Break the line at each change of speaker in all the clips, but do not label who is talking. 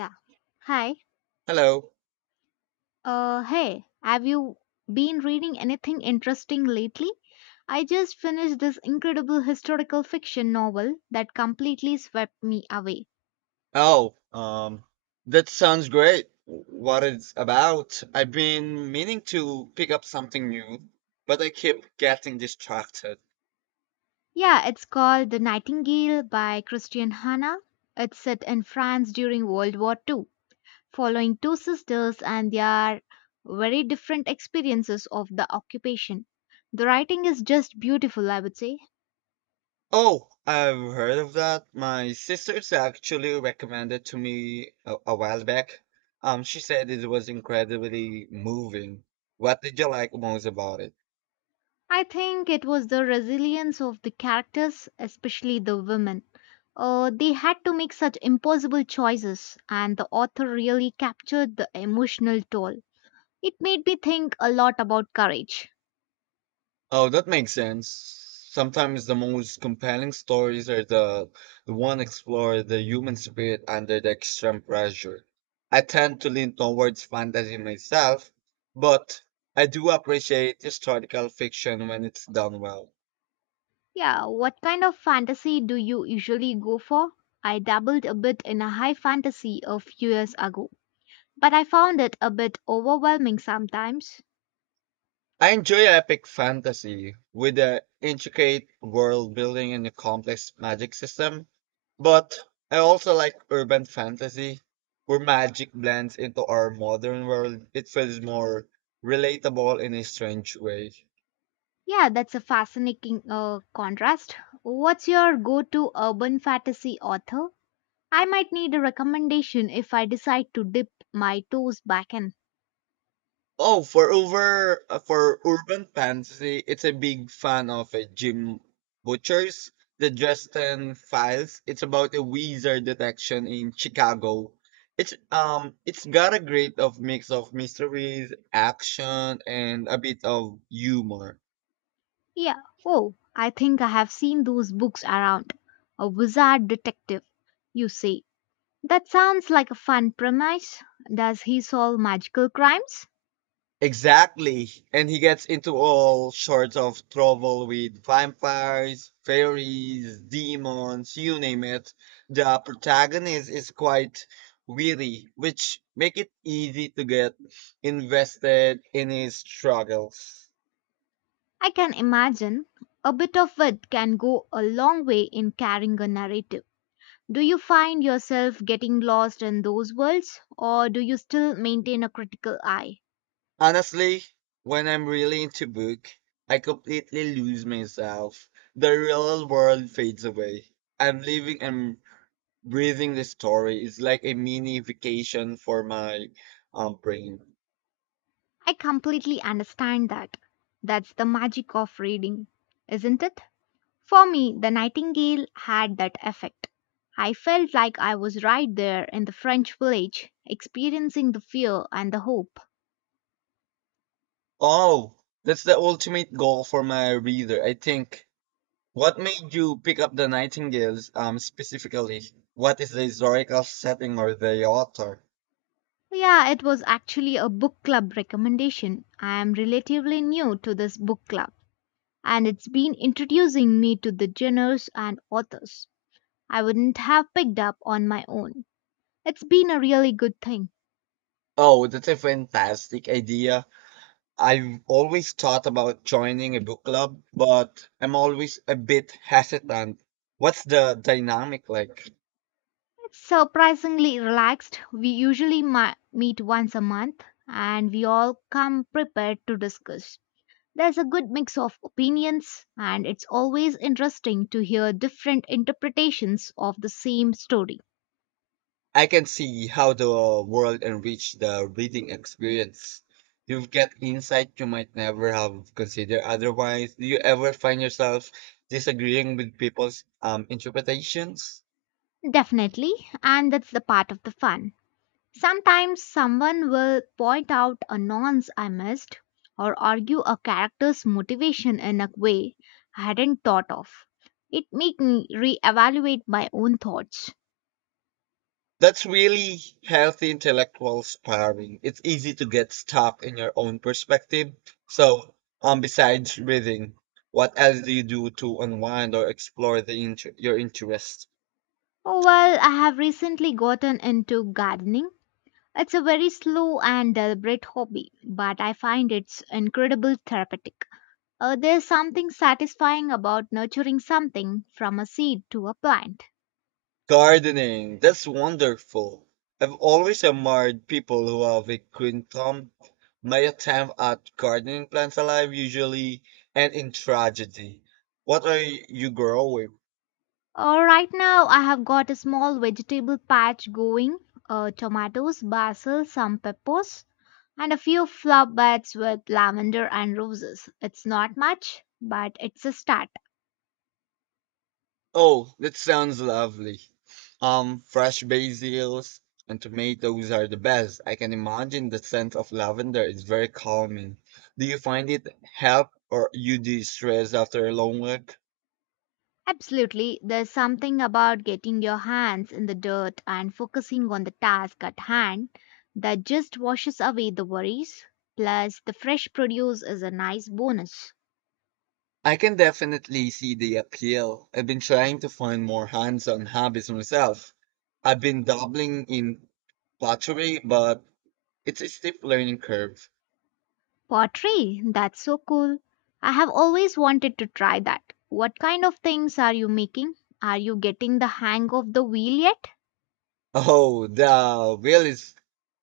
Yeah. Hi.
Hello.
Uh, hey, have you been reading anything interesting lately? I just finished this incredible historical fiction novel that completely swept me away.
Oh, um, that sounds great. What it's about? I've been meaning to pick up something new, but I keep getting distracted.
Yeah, it's called The Nightingale by Christian Hannah. It's set in France during World War II, following two sisters and their very different experiences of the occupation. The writing is just beautiful, I would say.
Oh, I've heard of that. My sister's actually recommended to me a while back. She said it was incredibly moving. What did you like most about it?
I think it was the resilience of the characters, especially the women. They had to make such impossible choices, and the author really captured the emotional toll. It made me think a lot about courage.
Oh, that makes sense. Sometimes the most compelling stories are the one explore the human spirit under the extreme pressure. I tend to lean towards fantasy myself, but I do appreciate historical fiction when it's done well.
Yeah, what kind of fantasy do you usually go for? I dabbled a bit in a high fantasy a few years ago, but I found it a bit overwhelming sometimes.
I enjoy epic fantasy with the intricate world building and a complex magic system, but I also like urban fantasy where magic blends into our modern world. It feels more relatable in a strange way.
Yeah, that's a fascinating contrast. What's your go to urban fantasy author? I might need a recommendation if I decide to dip my toes back in.
For urban fantasy, it's a big fan of Jim Butcher's The Dresden Files. It's about a wizard detection in Chicago. It's got a great of mix of mysteries, action, and a bit of humor.
Yeah, oh, I think I have seen those books around. A wizard detective, you say. That sounds like a fun premise. Does he solve magical crimes?
Exactly. And he gets into all sorts of trouble with vampires, fairies, demons, you name it. The protagonist is quite weary, which make it easy to get invested in his struggles.
I can imagine. A bit of wit can go a long way in carrying a narrative. Do you find yourself getting lost in those worlds, or do you still maintain a critical eye?
Honestly, when I'm really into book, I completely lose myself. The real world fades away. I'm living in breathing the story is like a mini vacation for my brain.
I completely understand that. That's the magic of reading, isn't it? For me, the nightingale had that effect. I felt like I was right there in the French village, experiencing the fear and the hope.
Oh, that's the ultimate goal for my reader, I think. What made you pick up the Nightingales specifically? What is the historical setting or the author?
Yeah, it was actually a book club recommendation. I am relatively new to this book club, and it's been introducing me to the genres and authors I wouldn't have picked up on my own. It's been a really good thing.
Oh, that's a fantastic idea. I've always thought about joining a book club, but I'm always a bit hesitant. What's the dynamic like?
Surprisingly relaxed. We usually meet once a month and we all come prepared to discuss. There's a good mix of opinions, and it's always interesting to hear different interpretations of the same story.
I can see how the world enrich the reading experience. You get insight you might never have considered otherwise. Do you ever find yourself disagreeing with people's interpretations?
Definitely, and that's the part of the fun. Sometimes someone will point out a nonce I missed or argue a character's motivation in a way I hadn't thought of. It made me reevaluate my own thoughts.
That's really healthy intellectual sparring. It's easy to get stuck in your own perspective. So, besides reading, what else do you do to unwind or explore your interest?
Oh, well, I have recently gotten into gardening. It's a very slow and deliberate hobby, but I find it's incredible therapeutic. There's something satisfying about nurturing something from a seed to a plant.
Gardening, that's wonderful. I've always admired people who have a green thumb. My attempt at gardening plants alive usually end in tragedy. What are you growing?
Right now, I have got a small vegetable patch going tomatoes, basil, some peppers, and a few flower beds with lavender and roses. It's not much, but it's a start.
Oh, that sounds lovely. Fresh basils and tomatoes are the best. I can imagine the scent of lavender is very calming. Do you find it help or you de-stress after a long work?
Absolutely, there's something about getting your hands in the dirt and focusing on the task at hand that just washes away the worries. Plus, the fresh produce is a nice bonus.
I can definitely see the appeal. I've been trying to find more hands-on hobbies myself. I've been dabbling in pottery, but it's a steep learning curve.
Pottery, that's so cool. I have always wanted to try that. What kind of things are you making? Are you getting the hang of the wheel yet?
Oh, the wheel is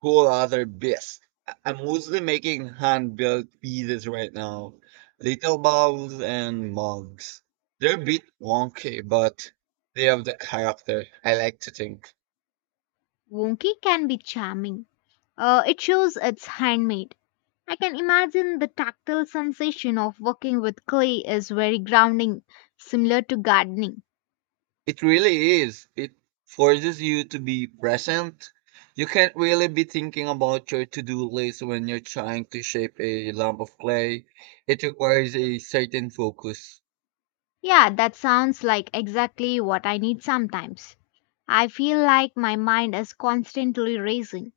whole other beast. I'm mostly making hand-built pieces right now, little bowls and mugs. They're a bit wonky, but they have the character I like to think.
Wonky can be charming. It shows it's handmade. I can imagine the tactile sensation of working with clay is very grounding, similar to gardening.
It really is. It forces you to be present. You can't really be thinking about your to-do list when you're trying to shape a lump of clay. It requires a certain focus.
Yeah, that sounds like exactly what I need sometimes. I feel like my mind is constantly racing.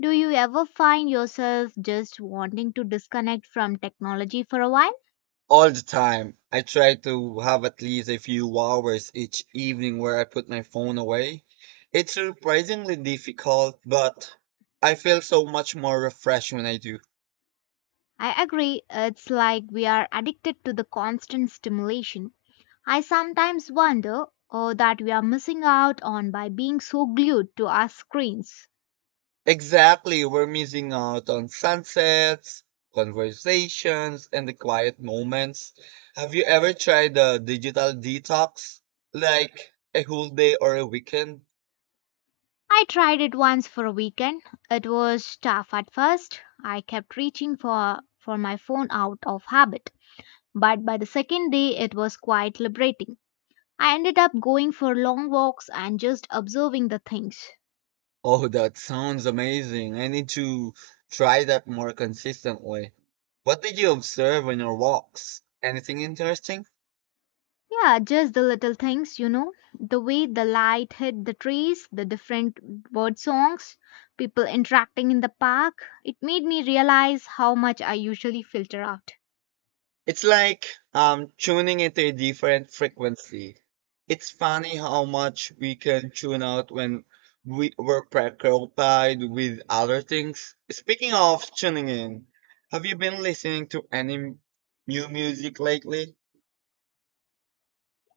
Do you ever find yourself just wanting to disconnect from technology for a while?
All the time, I try to have at least a few hours each evening where I put my phone away. It's surprisingly difficult, but I feel so much more refreshed when I do.
I agree, it's like we are addicted to the constant stimulation. I sometimes wonder oh, that we are missing out on by being so glued to our screens.
Exactly. We're missing out on sunsets, conversations, and the quiet moments. Have you ever tried a digital detox? Like a whole day or a weekend?
I tried it once for a weekend. It was tough at first. I kept reaching for my phone out of habit, but by the second day it was quite liberating. I ended up going for long walks and just observing the things.
Oh, that sounds amazing. I need to try that more consistently. What did you observe on your walks? Anything interesting?
Yeah, just the little things, you know. The way the light hit the trees, the different bird songs, people interacting in the park. It made me realize how much I usually filter out.
It's like tuning into a different frequency. It's funny how much we can tune out when we were preoccupied with other things. Speaking of tuning in, have you been listening to any new music lately?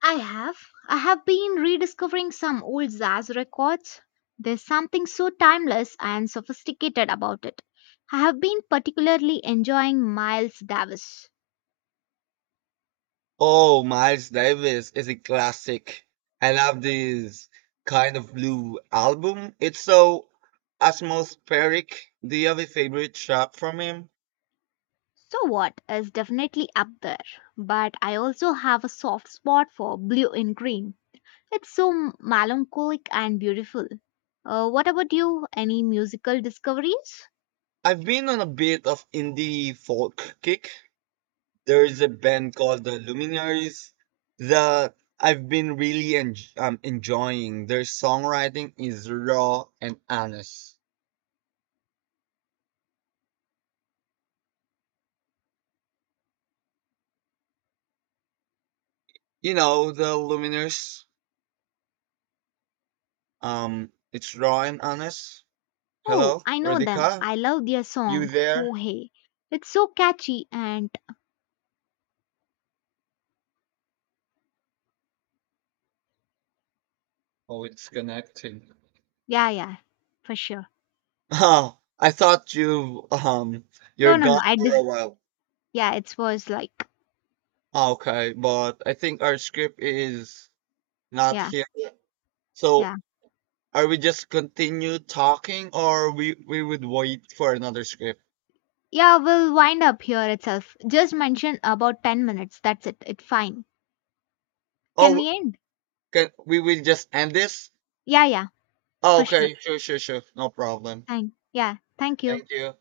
I have. I have been rediscovering some old jazz records. There's something so timeless and sophisticated about it. I have been particularly enjoying Miles Davis.
Oh, Miles Davis is a classic. I love this kind of blue album. It's so atmospheric. Do you have a favorite track from him?
So what is definitely up there, but I also have a soft spot for blue and green. It's so melancholic and beautiful. What about you? Any musical discoveries?
I've been on a bit of indie folk kick. There is a band called the Luminaries that I've been really enjoying. Their songwriting is raw and honest. You know the Luminaries. It's raw and honest.
Oh,
Hello,
I know them.
Radhika,
I love their song,
you there?
Ho Hey. It's so catchy and
Oh, it's connecting.
yeah, yeah, for sure.
Oh, I thought
No,
you're
no, no.
gone for a while.
Yeah, it was like
Okay, but I think our script is not
yeah,
here yet.
yeah.
So are we just continue talking or we would wait for another script?
Yeah, we'll wind up here itself. Just mention about 10 minutes. That's it. It's fine. Can
Oh,
we end?
can we will just end this?
Yeah, yeah,
Oh,
for sure.
okay, sure, sure, sure. No problem.
Fine. Yeah, thank you.
Thank you.